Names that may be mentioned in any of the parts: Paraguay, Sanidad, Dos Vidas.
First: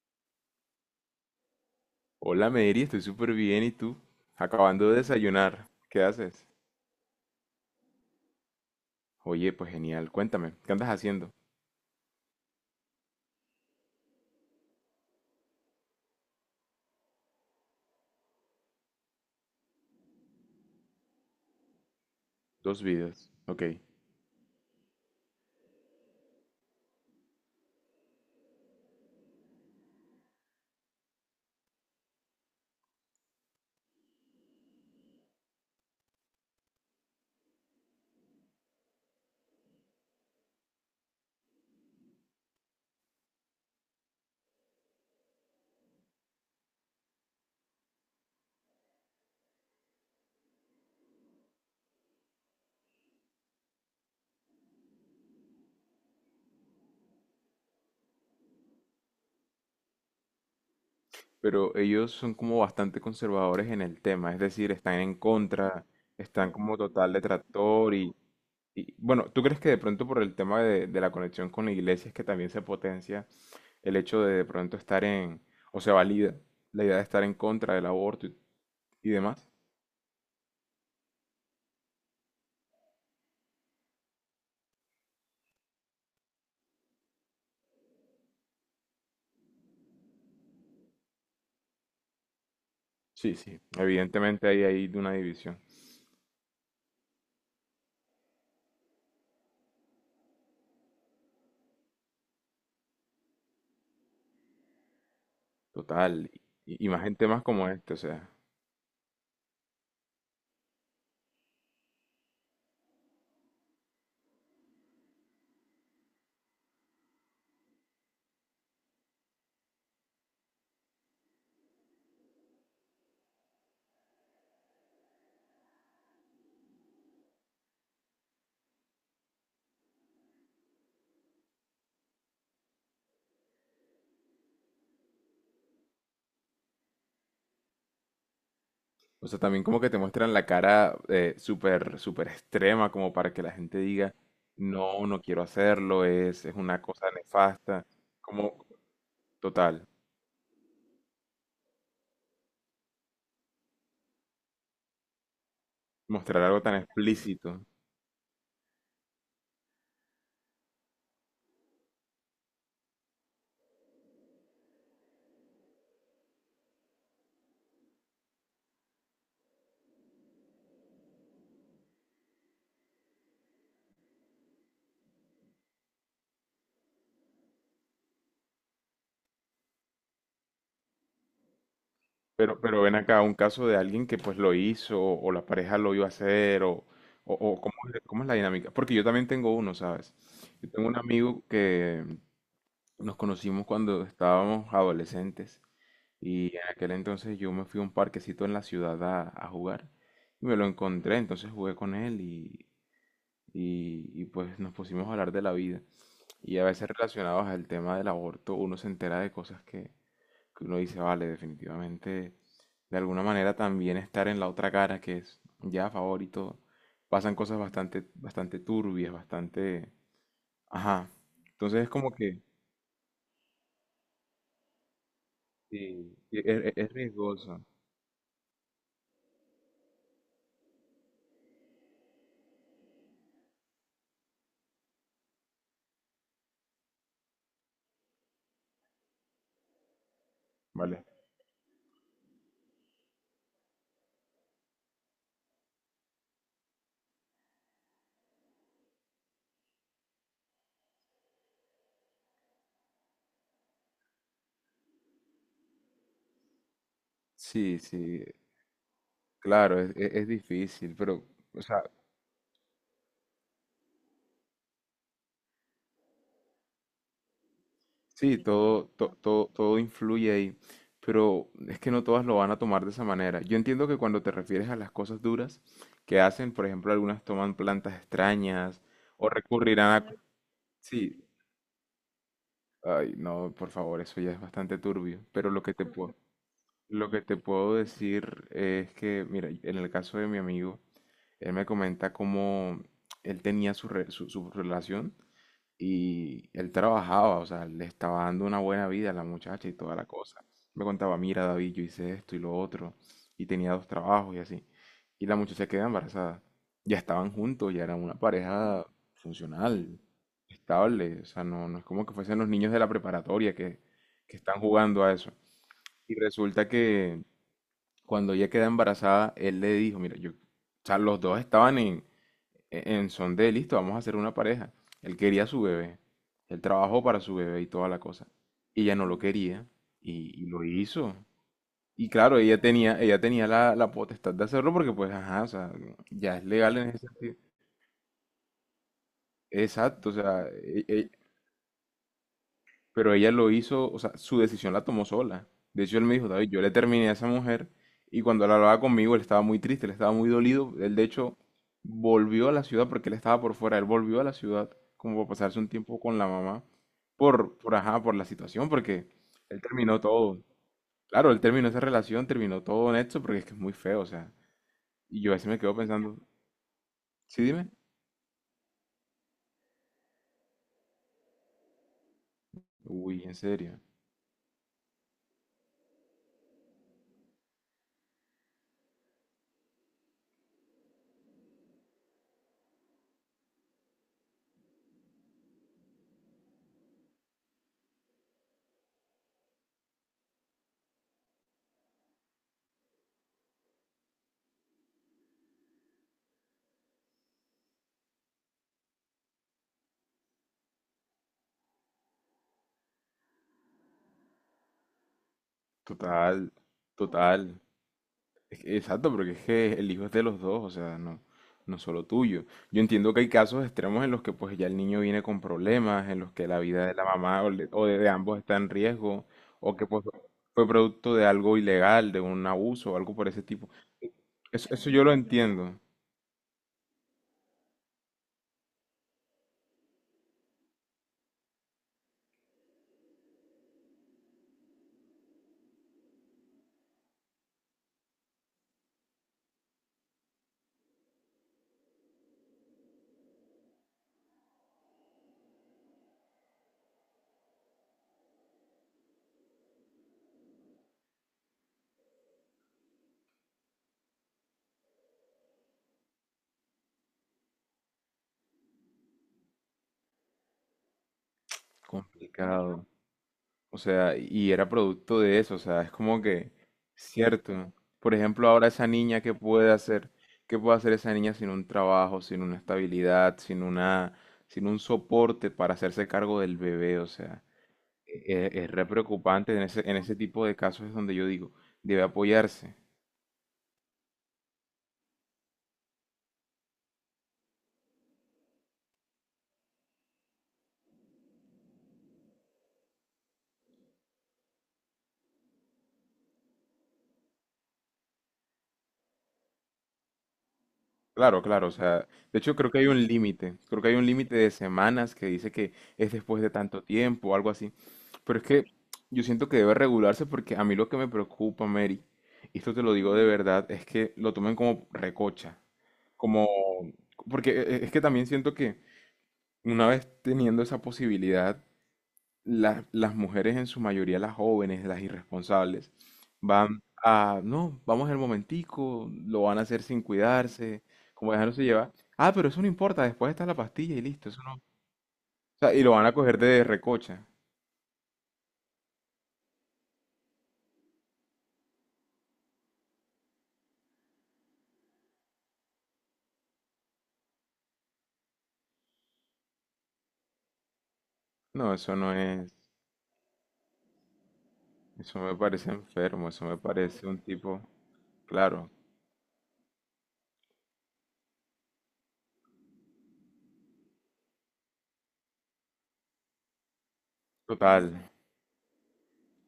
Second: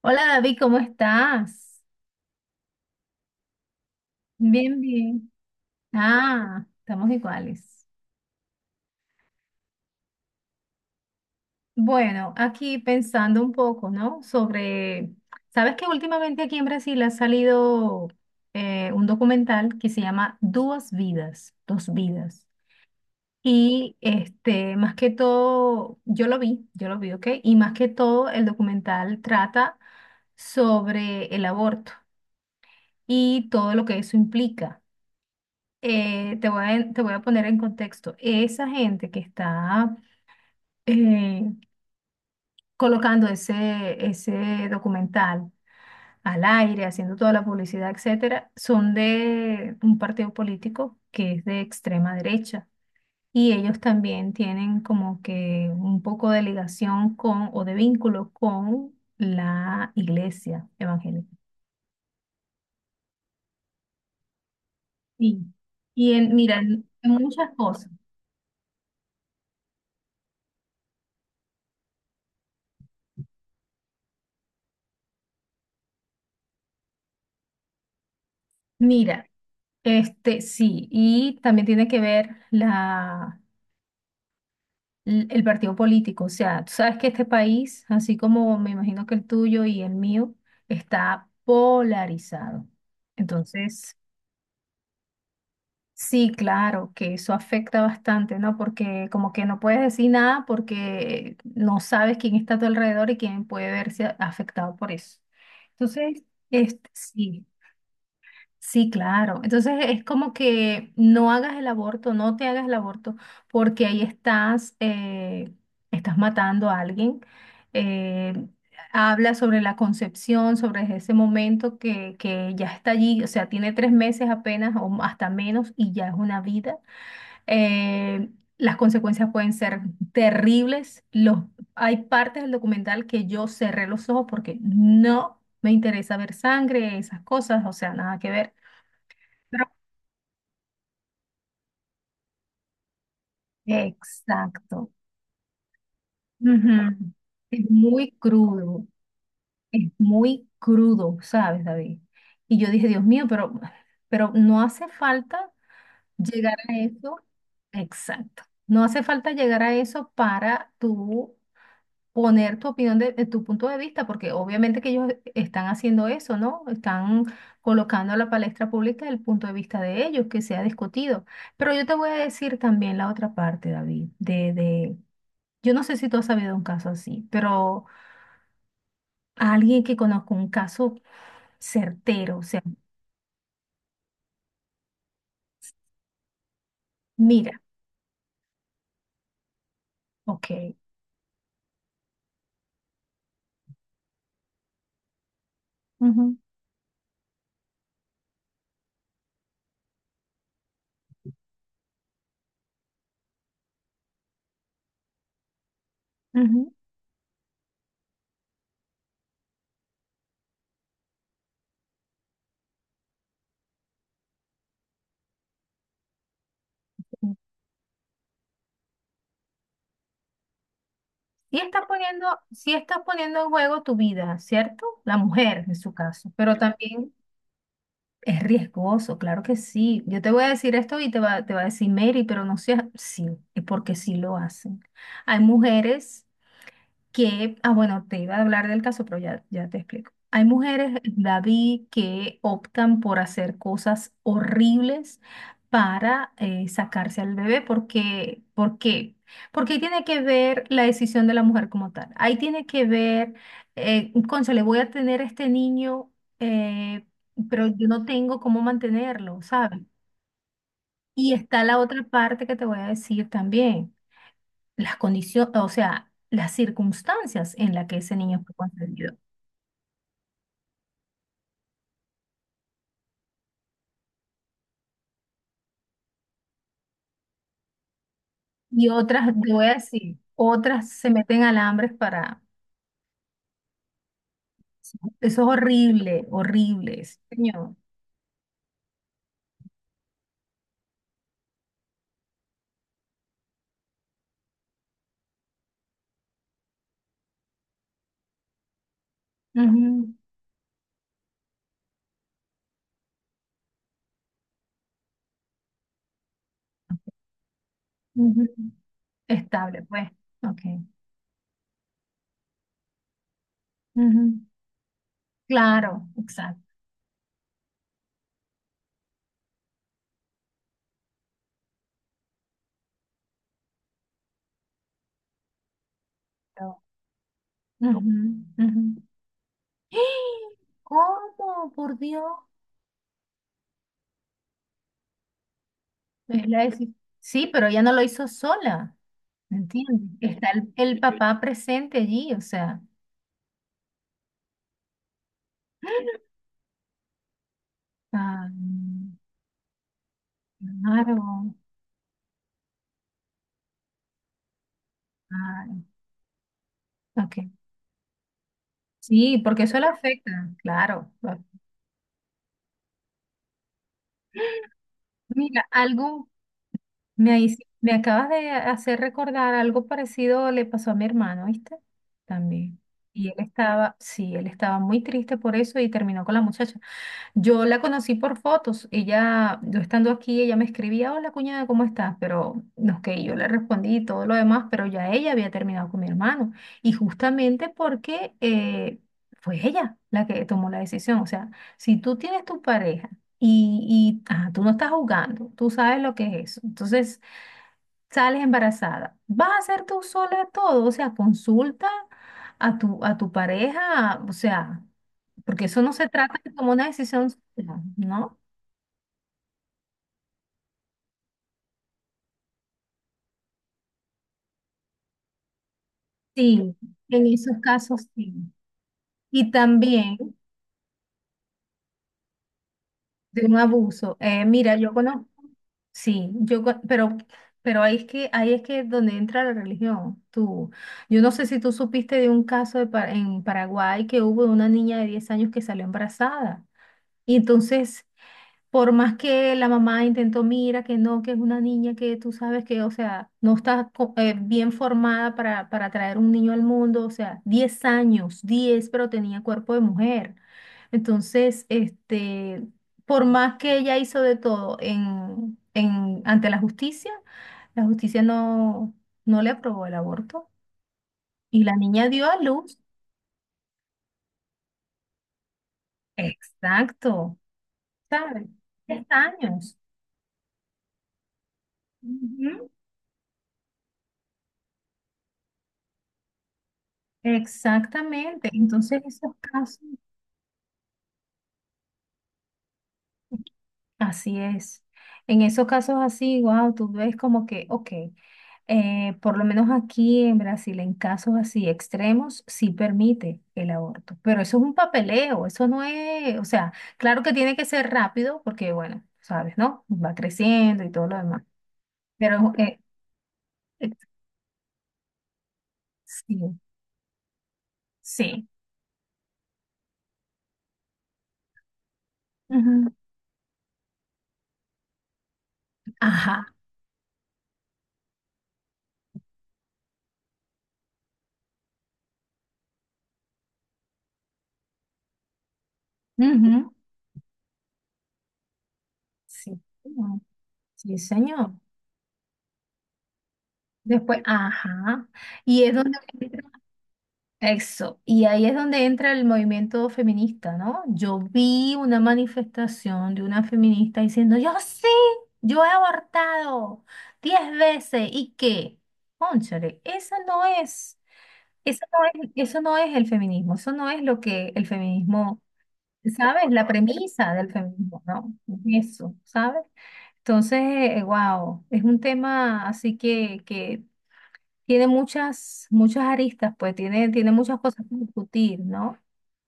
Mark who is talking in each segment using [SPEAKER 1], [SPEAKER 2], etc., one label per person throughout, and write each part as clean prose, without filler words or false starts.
[SPEAKER 1] Hola David, ¿cómo estás?
[SPEAKER 2] Hola Mary, estoy súper bien. ¿Y tú?
[SPEAKER 1] Bien,
[SPEAKER 2] Acabando de
[SPEAKER 1] bien.
[SPEAKER 2] desayunar. ¿Qué haces?
[SPEAKER 1] Ah, estamos iguales.
[SPEAKER 2] Oye, pues genial. Cuéntame, ¿qué andas haciendo?
[SPEAKER 1] Bueno, aquí pensando un poco, ¿no? Sobre, sabes que últimamente aquí en Brasil ha salido un documental que se llama Dos Vidas, Dos Vidas.
[SPEAKER 2] Dos vidas. Ok.
[SPEAKER 1] Más que todo, yo lo vi, ¿ok? Y más que todo, el documental trata sobre el aborto y todo lo que eso implica. Te voy a poner en contexto. Esa gente que está eh, colocando ese documental al aire, haciendo toda la publicidad, etcétera, son de un partido político que es de extrema derecha. Y ellos también tienen como que un poco de ligación con o de vínculo con la iglesia evangélica.
[SPEAKER 2] Pero ellos son como bastante conservadores en el tema, es decir, están en
[SPEAKER 1] Sí.
[SPEAKER 2] contra,
[SPEAKER 1] Y en,
[SPEAKER 2] están
[SPEAKER 1] mira,
[SPEAKER 2] como
[SPEAKER 1] en
[SPEAKER 2] total
[SPEAKER 1] muchas cosas.
[SPEAKER 2] detractor y bueno, ¿tú crees que de pronto por el tema de la conexión con la iglesia es que también se potencia el hecho de pronto estar en, o se valida la idea de estar en contra del aborto y
[SPEAKER 1] Mira,
[SPEAKER 2] demás?
[SPEAKER 1] Sí, y también tiene que ver el partido político. O sea, tú sabes que este país, así como me imagino que el tuyo y el mío, está polarizado.
[SPEAKER 2] Sí, sí.
[SPEAKER 1] Entonces,
[SPEAKER 2] Evidentemente ahí hay una división.
[SPEAKER 1] sí, claro, que eso afecta bastante, ¿no? Porque como que no puedes decir nada porque no sabes quién está a tu alrededor y quién puede verse afectado por eso. Entonces,
[SPEAKER 2] Total. Y más gente más
[SPEAKER 1] sí.
[SPEAKER 2] como este, o sea.
[SPEAKER 1] Sí, claro. Entonces es como que no hagas el aborto, no te hagas el aborto, porque ahí estás, estás matando a alguien. Eh, habla sobre la concepción, sobre ese momento que ya está allí, o sea, tiene 3 meses apenas o hasta menos y ya es una vida. Eh, las consecuencias pueden ser terribles. Los, hay partes del documental que yo cerré los ojos porque no me interesa ver sangre, esas cosas, o sea, nada que ver.
[SPEAKER 2] O sea, también como que te muestran la cara súper, súper extrema, como para que la gente diga,
[SPEAKER 1] Exacto.
[SPEAKER 2] no, no quiero hacerlo, es una cosa
[SPEAKER 1] Ujú. Es
[SPEAKER 2] nefasta.
[SPEAKER 1] muy
[SPEAKER 2] Como,
[SPEAKER 1] crudo,
[SPEAKER 2] total,
[SPEAKER 1] es muy crudo, ¿sabes, David? Y yo dije, Dios mío, pero no hace falta
[SPEAKER 2] mostrar
[SPEAKER 1] llegar
[SPEAKER 2] algo tan
[SPEAKER 1] a eso.
[SPEAKER 2] explícito.
[SPEAKER 1] Exacto. No hace falta llegar a eso para tú poner tu opinión de tu punto de vista, porque obviamente que ellos están haciendo eso, ¿no? Están colocando a la palestra pública el punto de vista de ellos, que se ha discutido. Pero yo te voy a decir también la otra parte, David, de Yo no sé si tú has sabido un caso así, pero a alguien que conozco un caso certero, o sea,
[SPEAKER 2] Pero ven acá un caso de alguien que pues lo hizo, o la pareja lo iba a hacer, o
[SPEAKER 1] mira,
[SPEAKER 2] cómo es la dinámica? Porque yo también tengo uno, ¿sabes?
[SPEAKER 1] ok,
[SPEAKER 2] Yo tengo un amigo que nos conocimos cuando estábamos adolescentes.
[SPEAKER 1] ujú,
[SPEAKER 2] Y en aquel entonces yo me fui a un parquecito en la ciudad a jugar y me lo encontré, entonces jugué con él y pues nos pusimos a hablar de la vida. Y a
[SPEAKER 1] ujú,
[SPEAKER 2] veces relacionados al tema del aborto uno se entera de cosas que uno dice, vale, definitivamente, de alguna manera también estar en la otra cara que es ya a favor y todo.
[SPEAKER 1] ujú.
[SPEAKER 2] Pasan cosas bastante, bastante turbias, bastante... Ajá. Entonces es como que...
[SPEAKER 1] Sí estás poniendo en juego tu vida, ¿cierto? La mujer en su
[SPEAKER 2] Sí,
[SPEAKER 1] caso, pero
[SPEAKER 2] es,
[SPEAKER 1] también
[SPEAKER 2] riesgoso.
[SPEAKER 1] es riesgoso, claro que sí. Yo te voy a decir esto y te va a decir Mary, pero no seas, sí, es porque sí lo hacen. Hay mujeres que, ah, bueno, te iba a hablar del caso, pero ya, ya te explico. Hay mujeres,
[SPEAKER 2] Vale.
[SPEAKER 1] David, que optan por hacer cosas horribles para sacarse al bebé. Porque ¿Por qué? Porque ahí tiene que ver la decisión de la mujer como tal. Ahí tiene que ver, cónchale, voy a tener este niño, eh, pero
[SPEAKER 2] Sí,
[SPEAKER 1] yo no
[SPEAKER 2] sí.
[SPEAKER 1] tengo cómo mantenerlo,
[SPEAKER 2] Claro,
[SPEAKER 1] ¿sabes?
[SPEAKER 2] es, es difícil, pero,
[SPEAKER 1] Y
[SPEAKER 2] o
[SPEAKER 1] está la
[SPEAKER 2] sea,
[SPEAKER 1] otra parte que te voy a decir también las condiciones, o sea, las circunstancias en las que ese
[SPEAKER 2] sí,
[SPEAKER 1] niño fue
[SPEAKER 2] todo,
[SPEAKER 1] concebido.
[SPEAKER 2] todo, todo influye ahí, pero es que no todas lo van a tomar de esa manera. Yo entiendo que cuando te refieres a las cosas duras que hacen, por ejemplo, algunas toman plantas extrañas
[SPEAKER 1] Y otras,
[SPEAKER 2] o
[SPEAKER 1] te voy a
[SPEAKER 2] recurrirán a...
[SPEAKER 1] decir, otras se
[SPEAKER 2] Sí,
[SPEAKER 1] meten alambres para...
[SPEAKER 2] ay, no, por favor, eso ya es bastante turbio,
[SPEAKER 1] Eso es
[SPEAKER 2] pero lo que te puedo,
[SPEAKER 1] horrible, horrible,
[SPEAKER 2] lo
[SPEAKER 1] sí,
[SPEAKER 2] que te puedo
[SPEAKER 1] señor.
[SPEAKER 2] decir es que, mira, en el caso de mi amigo, él me comenta cómo él tenía su, su relación. Y él trabajaba, o sea, le estaba dando una buena vida a la muchacha y toda la
[SPEAKER 1] Ujú,
[SPEAKER 2] cosa. Me contaba, mira, David, yo hice esto y lo otro, y tenía dos trabajos y así. Y la muchacha queda embarazada. Ya estaban juntos, ya eran una
[SPEAKER 1] ujú.
[SPEAKER 2] pareja
[SPEAKER 1] Estable,
[SPEAKER 2] funcional,
[SPEAKER 1] pues. Ok.
[SPEAKER 2] estable. O sea, no, no es como que fuesen los niños de la preparatoria que
[SPEAKER 1] Ujú.
[SPEAKER 2] están jugando a eso.
[SPEAKER 1] Claro,
[SPEAKER 2] Y
[SPEAKER 1] exacto.
[SPEAKER 2] resulta que cuando ella queda embarazada, él le dijo, mira, yo, o sea, los dos estaban en, en son de, listo, vamos a hacer una pareja. Él quería a su bebé, él trabajó para su bebé y toda la
[SPEAKER 1] Ujú,
[SPEAKER 2] cosa.
[SPEAKER 1] ujú.
[SPEAKER 2] Y ella no lo quería y
[SPEAKER 1] ¡Ah!
[SPEAKER 2] lo hizo.
[SPEAKER 1] ¿Cómo? Por
[SPEAKER 2] Y
[SPEAKER 1] Dios.
[SPEAKER 2] claro, ella tenía la, la potestad de hacerlo porque pues, ajá, o sea, ya es
[SPEAKER 1] Es la
[SPEAKER 2] legal en
[SPEAKER 1] deci-
[SPEAKER 2] ese sentido.
[SPEAKER 1] Sí, pero ella no lo hizo sola, ¿entiendes?
[SPEAKER 2] Exacto, o sea,
[SPEAKER 1] Está el papá presente allí, o sea.
[SPEAKER 2] pero ella lo hizo, o sea, su decisión la tomó sola. De hecho, él me dijo, David, yo le terminé a esa mujer y cuando
[SPEAKER 1] Ah,
[SPEAKER 2] él hablaba conmigo, él estaba muy triste, él estaba muy dolido. Él, de hecho,
[SPEAKER 1] claro.
[SPEAKER 2] volvió a la ciudad porque él estaba por fuera, él volvió a la ciudad como para pasarse un
[SPEAKER 1] Ah,
[SPEAKER 2] tiempo con la mamá
[SPEAKER 1] ok.
[SPEAKER 2] ajá, por la situación, porque
[SPEAKER 1] Sí,
[SPEAKER 2] él
[SPEAKER 1] porque eso le
[SPEAKER 2] terminó todo.
[SPEAKER 1] afecta, claro.
[SPEAKER 2] Claro, él terminó esa relación, terminó todo en esto porque es que es muy feo, o sea. Y yo a veces me
[SPEAKER 1] Mira,
[SPEAKER 2] quedo pensando,
[SPEAKER 1] algo
[SPEAKER 2] sí, dime.
[SPEAKER 1] me acabas de hacer recordar, algo parecido le pasó a mi hermano, ¿viste? También.
[SPEAKER 2] Uy,
[SPEAKER 1] Y él
[SPEAKER 2] en serio.
[SPEAKER 1] estaba, sí, él estaba muy triste por eso y terminó con la muchacha. Yo la conocí por fotos. Ella, yo estando aquí, ella me escribía, hola cuñada, ¿cómo estás? Pero no que yo le respondí y todo lo demás, pero ya ella había terminado con mi hermano. Y justamente porque fue ella la que tomó la decisión. O sea, si tú tienes tu pareja y ajá, tú no estás jugando, tú sabes lo que es eso. Entonces sales embarazada. ¿Vas a hacer tú sola todo? O sea, consulta a tu pareja, o sea porque eso no se trata
[SPEAKER 2] Total,
[SPEAKER 1] de como una decisión
[SPEAKER 2] total.
[SPEAKER 1] sola, ¿no?
[SPEAKER 2] Es que exacto, porque es que el hijo es de los dos, o sea, no, no solo tuyo. Yo entiendo que hay casos extremos en los que pues ya el niño viene con problemas, en los que la
[SPEAKER 1] Sí,
[SPEAKER 2] vida de la
[SPEAKER 1] en
[SPEAKER 2] mamá o,
[SPEAKER 1] esos
[SPEAKER 2] o
[SPEAKER 1] casos
[SPEAKER 2] de
[SPEAKER 1] sí.
[SPEAKER 2] ambos está en riesgo,
[SPEAKER 1] Y
[SPEAKER 2] o que pues
[SPEAKER 1] también
[SPEAKER 2] fue producto de algo ilegal, de un abuso o algo por ese
[SPEAKER 1] de un
[SPEAKER 2] tipo.
[SPEAKER 1] abuso.
[SPEAKER 2] Eso,
[SPEAKER 1] Mira,
[SPEAKER 2] eso
[SPEAKER 1] yo
[SPEAKER 2] yo lo
[SPEAKER 1] conozco,
[SPEAKER 2] entiendo.
[SPEAKER 1] sí, pero ahí es que donde entra la religión. Tú, yo no sé si tú supiste de un caso de en Paraguay que hubo una niña de 10 años que salió embarazada. Y entonces Por más que la mamá intentó, mira, que no, que es una niña que tú sabes que, o sea, no está bien formada para traer un niño al mundo, o sea, 10 años, 10 pero tenía cuerpo de mujer. Entonces, por más que ella hizo de todo en, ante la justicia no, no le aprobó el aborto y la niña dio a luz,
[SPEAKER 2] Complicado. O sea, y era producto de eso, o sea, es como que,
[SPEAKER 1] exacto,
[SPEAKER 2] cierto. Por
[SPEAKER 1] ¿sabes?
[SPEAKER 2] ejemplo, ahora esa
[SPEAKER 1] 10
[SPEAKER 2] niña, ¿qué puede
[SPEAKER 1] años.
[SPEAKER 2] hacer? ¿Qué puede hacer esa niña sin un trabajo, sin una
[SPEAKER 1] Ujú.
[SPEAKER 2] estabilidad, sin una, sin un soporte para hacerse cargo del bebé? O sea,
[SPEAKER 1] Exactamente.
[SPEAKER 2] es, re
[SPEAKER 1] Entonces, esos
[SPEAKER 2] preocupante
[SPEAKER 1] casos,
[SPEAKER 2] en ese tipo de casos es donde yo digo, debe apoyarse.
[SPEAKER 1] así es. En esos casos así, wow, tú ves como que, ok, por lo menos aquí en Brasil, en casos así extremos, sí permite el aborto. Pero eso es un papeleo, eso no es, o sea, claro que tiene que ser rápido porque, bueno, sabes, ¿no? Va creciendo y todo lo
[SPEAKER 2] Claro,
[SPEAKER 1] demás.
[SPEAKER 2] claro, o sea, de
[SPEAKER 1] Pero
[SPEAKER 2] hecho creo que hay un límite, creo que
[SPEAKER 1] eh,
[SPEAKER 2] hay un límite de semanas que dice que es después de
[SPEAKER 1] sí,
[SPEAKER 2] tanto tiempo o algo así, pero es
[SPEAKER 1] sí.
[SPEAKER 2] que yo siento que debe regularse porque a mí lo que me preocupa, Mary, y esto te
[SPEAKER 1] Ujú.
[SPEAKER 2] lo digo de verdad, es que lo tomen como recocha,
[SPEAKER 1] Ajá.
[SPEAKER 2] como, porque es que también siento que una vez teniendo esa posibilidad, las mujeres, en su mayoría las jóvenes, las irresponsables,
[SPEAKER 1] ujú,
[SPEAKER 2] van a, no, vamos al momentico, lo van
[SPEAKER 1] Sí.
[SPEAKER 2] a hacer sin
[SPEAKER 1] señor.
[SPEAKER 2] cuidarse,
[SPEAKER 1] Sí,
[SPEAKER 2] como
[SPEAKER 1] señor.
[SPEAKER 2] dejándose llevar. Ah, pero eso no importa, después está la pastilla y
[SPEAKER 1] Después,
[SPEAKER 2] listo, eso no. O
[SPEAKER 1] ajá. Y
[SPEAKER 2] sea,
[SPEAKER 1] es
[SPEAKER 2] y lo
[SPEAKER 1] donde
[SPEAKER 2] van a coger
[SPEAKER 1] entra-
[SPEAKER 2] de recocha.
[SPEAKER 1] eso. Y ahí es donde entra el movimiento feminista, ¿no? Yo vi una manifestación de una feminista diciendo, yo sí, yo he abortado 10 veces. ¿Y qué? Cónchale, esa no es,
[SPEAKER 2] No,
[SPEAKER 1] eso
[SPEAKER 2] eso no
[SPEAKER 1] no es,
[SPEAKER 2] es,
[SPEAKER 1] eso no es el feminismo, eso no es lo que el
[SPEAKER 2] eso me
[SPEAKER 1] feminismo,
[SPEAKER 2] parece enfermo,
[SPEAKER 1] ¿sabes?
[SPEAKER 2] eso me
[SPEAKER 1] La
[SPEAKER 2] parece un
[SPEAKER 1] premisa del
[SPEAKER 2] tipo,
[SPEAKER 1] feminismo, ¿no?
[SPEAKER 2] claro,
[SPEAKER 1] Eso, ¿sabes? Entonces, wow, es un tema así que tiene muchas, muchas aristas, pues tiene, tiene muchas cosas
[SPEAKER 2] total,
[SPEAKER 1] que discutir, ¿no?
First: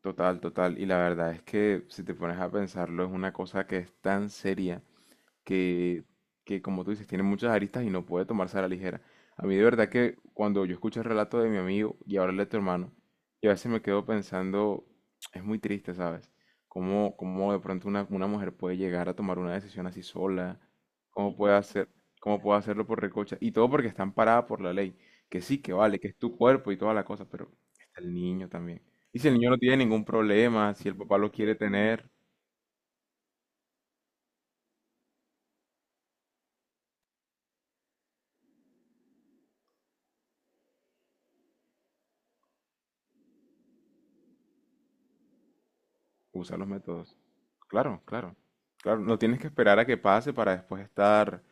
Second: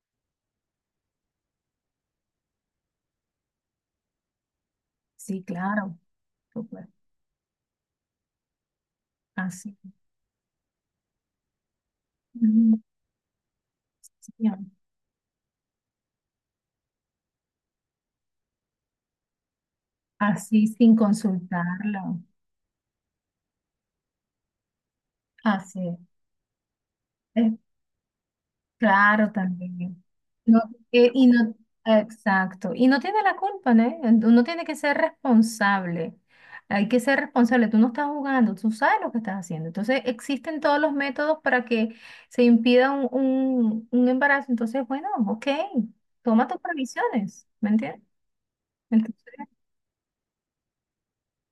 [SPEAKER 2] total, total. Y la verdad es que si te pones a pensarlo, es una cosa que es tan seria
[SPEAKER 1] Sí, claro,
[SPEAKER 2] que, que, como
[SPEAKER 1] súper.
[SPEAKER 2] tú dices, tiene muchas aristas y no puede tomarse a la ligera. A mí de
[SPEAKER 1] Así,
[SPEAKER 2] verdad que cuando yo escucho el relato de mi amigo y ahora el de tu
[SPEAKER 1] ujú,
[SPEAKER 2] hermano, yo a veces me quedo
[SPEAKER 1] sí, señor.
[SPEAKER 2] pensando, es muy triste, ¿sabes? Cómo, cómo de pronto una mujer puede llegar a tomar una decisión así sola,
[SPEAKER 1] Así sin
[SPEAKER 2] cómo puede hacer,
[SPEAKER 1] consultarlo.
[SPEAKER 2] cómo puede hacerlo por recocha, y todo porque está amparada por la ley, que sí, que
[SPEAKER 1] Así es.
[SPEAKER 2] vale, que es tu cuerpo y toda la cosa, pero está el niño también. Y si
[SPEAKER 1] Claro,
[SPEAKER 2] el niño no tiene
[SPEAKER 1] también.
[SPEAKER 2] ningún
[SPEAKER 1] No,
[SPEAKER 2] problema, si el papá
[SPEAKER 1] y
[SPEAKER 2] lo quiere
[SPEAKER 1] no,
[SPEAKER 2] tener,
[SPEAKER 1] exacto. Y no tiene la culpa, ¿no? Uno tiene que ser responsable. Hay que ser responsable. Tú no estás jugando, tú sabes lo que estás haciendo. Entonces, existen todos los métodos para que se impida un embarazo. Entonces, bueno, ok, toma
[SPEAKER 2] usa
[SPEAKER 1] tus
[SPEAKER 2] los métodos.
[SPEAKER 1] previsiones, ¿me
[SPEAKER 2] Claro,
[SPEAKER 1] entiendes?
[SPEAKER 2] claro. Claro, no
[SPEAKER 1] Entonces,
[SPEAKER 2] tienes que esperar a que pase para después estar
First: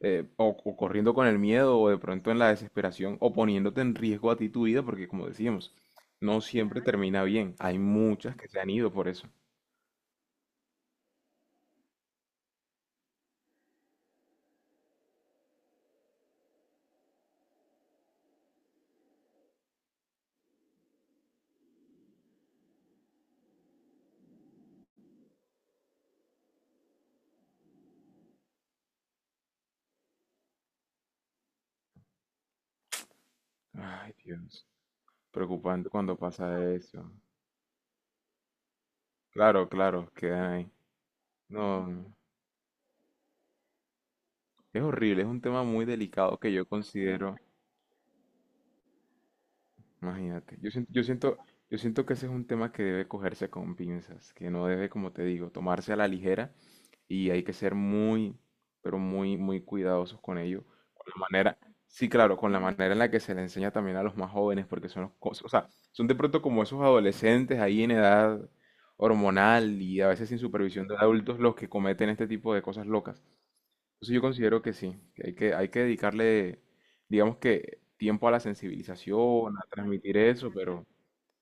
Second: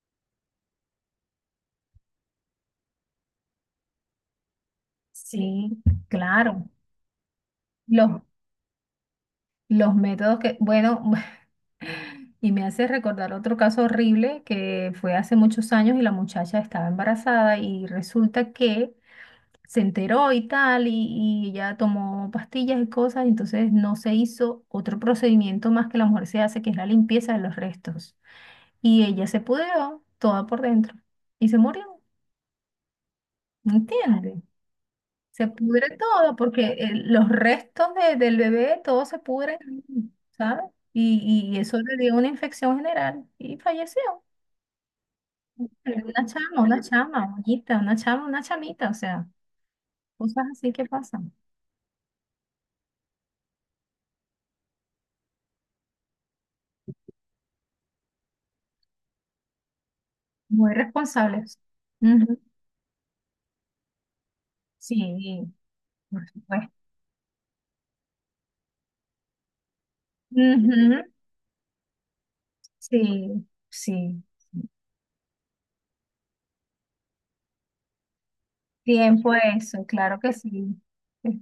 [SPEAKER 2] o corriendo con el miedo o de pronto en la desesperación o poniéndote en riesgo a ti tu vida, porque como decíamos,
[SPEAKER 1] sí,
[SPEAKER 2] no
[SPEAKER 1] claro.
[SPEAKER 2] siempre termina bien. Hay
[SPEAKER 1] Los,
[SPEAKER 2] muchas que se han ido por eso.
[SPEAKER 1] los métodos que, bueno, Y me hace recordar otro caso horrible que fue hace muchos años y la muchacha estaba embarazada y resulta que se enteró y tal y ella tomó pastillas y cosas, entonces no se hizo otro procedimiento más que la mujer se hace, que es la limpieza de los restos. Y ella se pudrió toda por dentro y se murió, ¿me
[SPEAKER 2] Ay,
[SPEAKER 1] entiende?
[SPEAKER 2] Dios.
[SPEAKER 1] Se
[SPEAKER 2] Preocupante
[SPEAKER 1] pudre
[SPEAKER 2] cuando
[SPEAKER 1] todo porque
[SPEAKER 2] pasa eso.
[SPEAKER 1] los restos del bebé, todo se pudre,
[SPEAKER 2] Claro, claro, quedan
[SPEAKER 1] ¿sabes?
[SPEAKER 2] ahí.
[SPEAKER 1] Y eso
[SPEAKER 2] No,
[SPEAKER 1] le dio una infección general y falleció.
[SPEAKER 2] es horrible, es un tema muy
[SPEAKER 1] Pero
[SPEAKER 2] delicado que yo
[SPEAKER 1] una chama,
[SPEAKER 2] considero.
[SPEAKER 1] bonita, una chama, una chamita, o sea, cosas
[SPEAKER 2] Imagínate,
[SPEAKER 1] así que pasan.
[SPEAKER 2] yo siento que ese es un tema que debe cogerse con pinzas, que no debe, como te digo, tomarse a la ligera y hay que ser muy, pero muy, muy cuidadosos con ello,
[SPEAKER 1] Muy
[SPEAKER 2] con la manera,
[SPEAKER 1] responsables.
[SPEAKER 2] sí, claro,
[SPEAKER 1] Ujú,
[SPEAKER 2] con la manera en la que se le enseña también a los más jóvenes, porque son los, o
[SPEAKER 1] Sí,
[SPEAKER 2] sea, son de
[SPEAKER 1] por
[SPEAKER 2] pronto como
[SPEAKER 1] supuesto.
[SPEAKER 2] esos adolescentes ahí en edad hormonal y a veces sin supervisión de
[SPEAKER 1] Ujú,
[SPEAKER 2] adultos los que cometen este tipo de cosas
[SPEAKER 1] Sí,
[SPEAKER 2] locas. Entonces yo
[SPEAKER 1] sí.
[SPEAKER 2] considero
[SPEAKER 1] sí.
[SPEAKER 2] que sí, que hay que, hay que dedicarle, digamos que, tiempo a la
[SPEAKER 1] Tiempo
[SPEAKER 2] sensibilización, a
[SPEAKER 1] eso,
[SPEAKER 2] transmitir
[SPEAKER 1] claro que
[SPEAKER 2] eso,
[SPEAKER 1] sí.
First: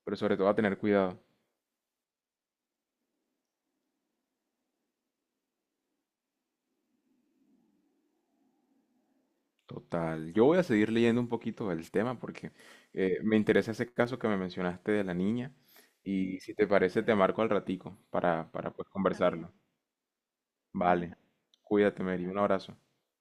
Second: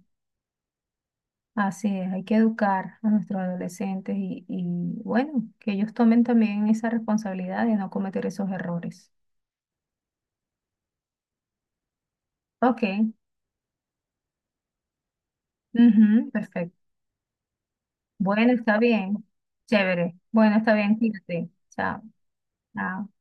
[SPEAKER 2] pero sobre todo a tener cuidado.
[SPEAKER 1] Así es, hay que educar a nuestros adolescentes y bueno, que ellos tomen también esa responsabilidad de no cometer esos errores.
[SPEAKER 2] Total. Yo voy a seguir leyendo un poquito del tema porque
[SPEAKER 1] Ok,
[SPEAKER 2] me interesa ese caso que me mencionaste de la niña
[SPEAKER 1] ujú,
[SPEAKER 2] y si te
[SPEAKER 1] perfecto.
[SPEAKER 2] parece te marco al ratico
[SPEAKER 1] Bueno,
[SPEAKER 2] para
[SPEAKER 1] está
[SPEAKER 2] pues
[SPEAKER 1] bien.
[SPEAKER 2] conversarlo.
[SPEAKER 1] Chévere. Bueno, está bien,
[SPEAKER 2] Vale.
[SPEAKER 1] cuídate. Chao.
[SPEAKER 2] Cuídate, Mary. Un abrazo.
[SPEAKER 1] Chao.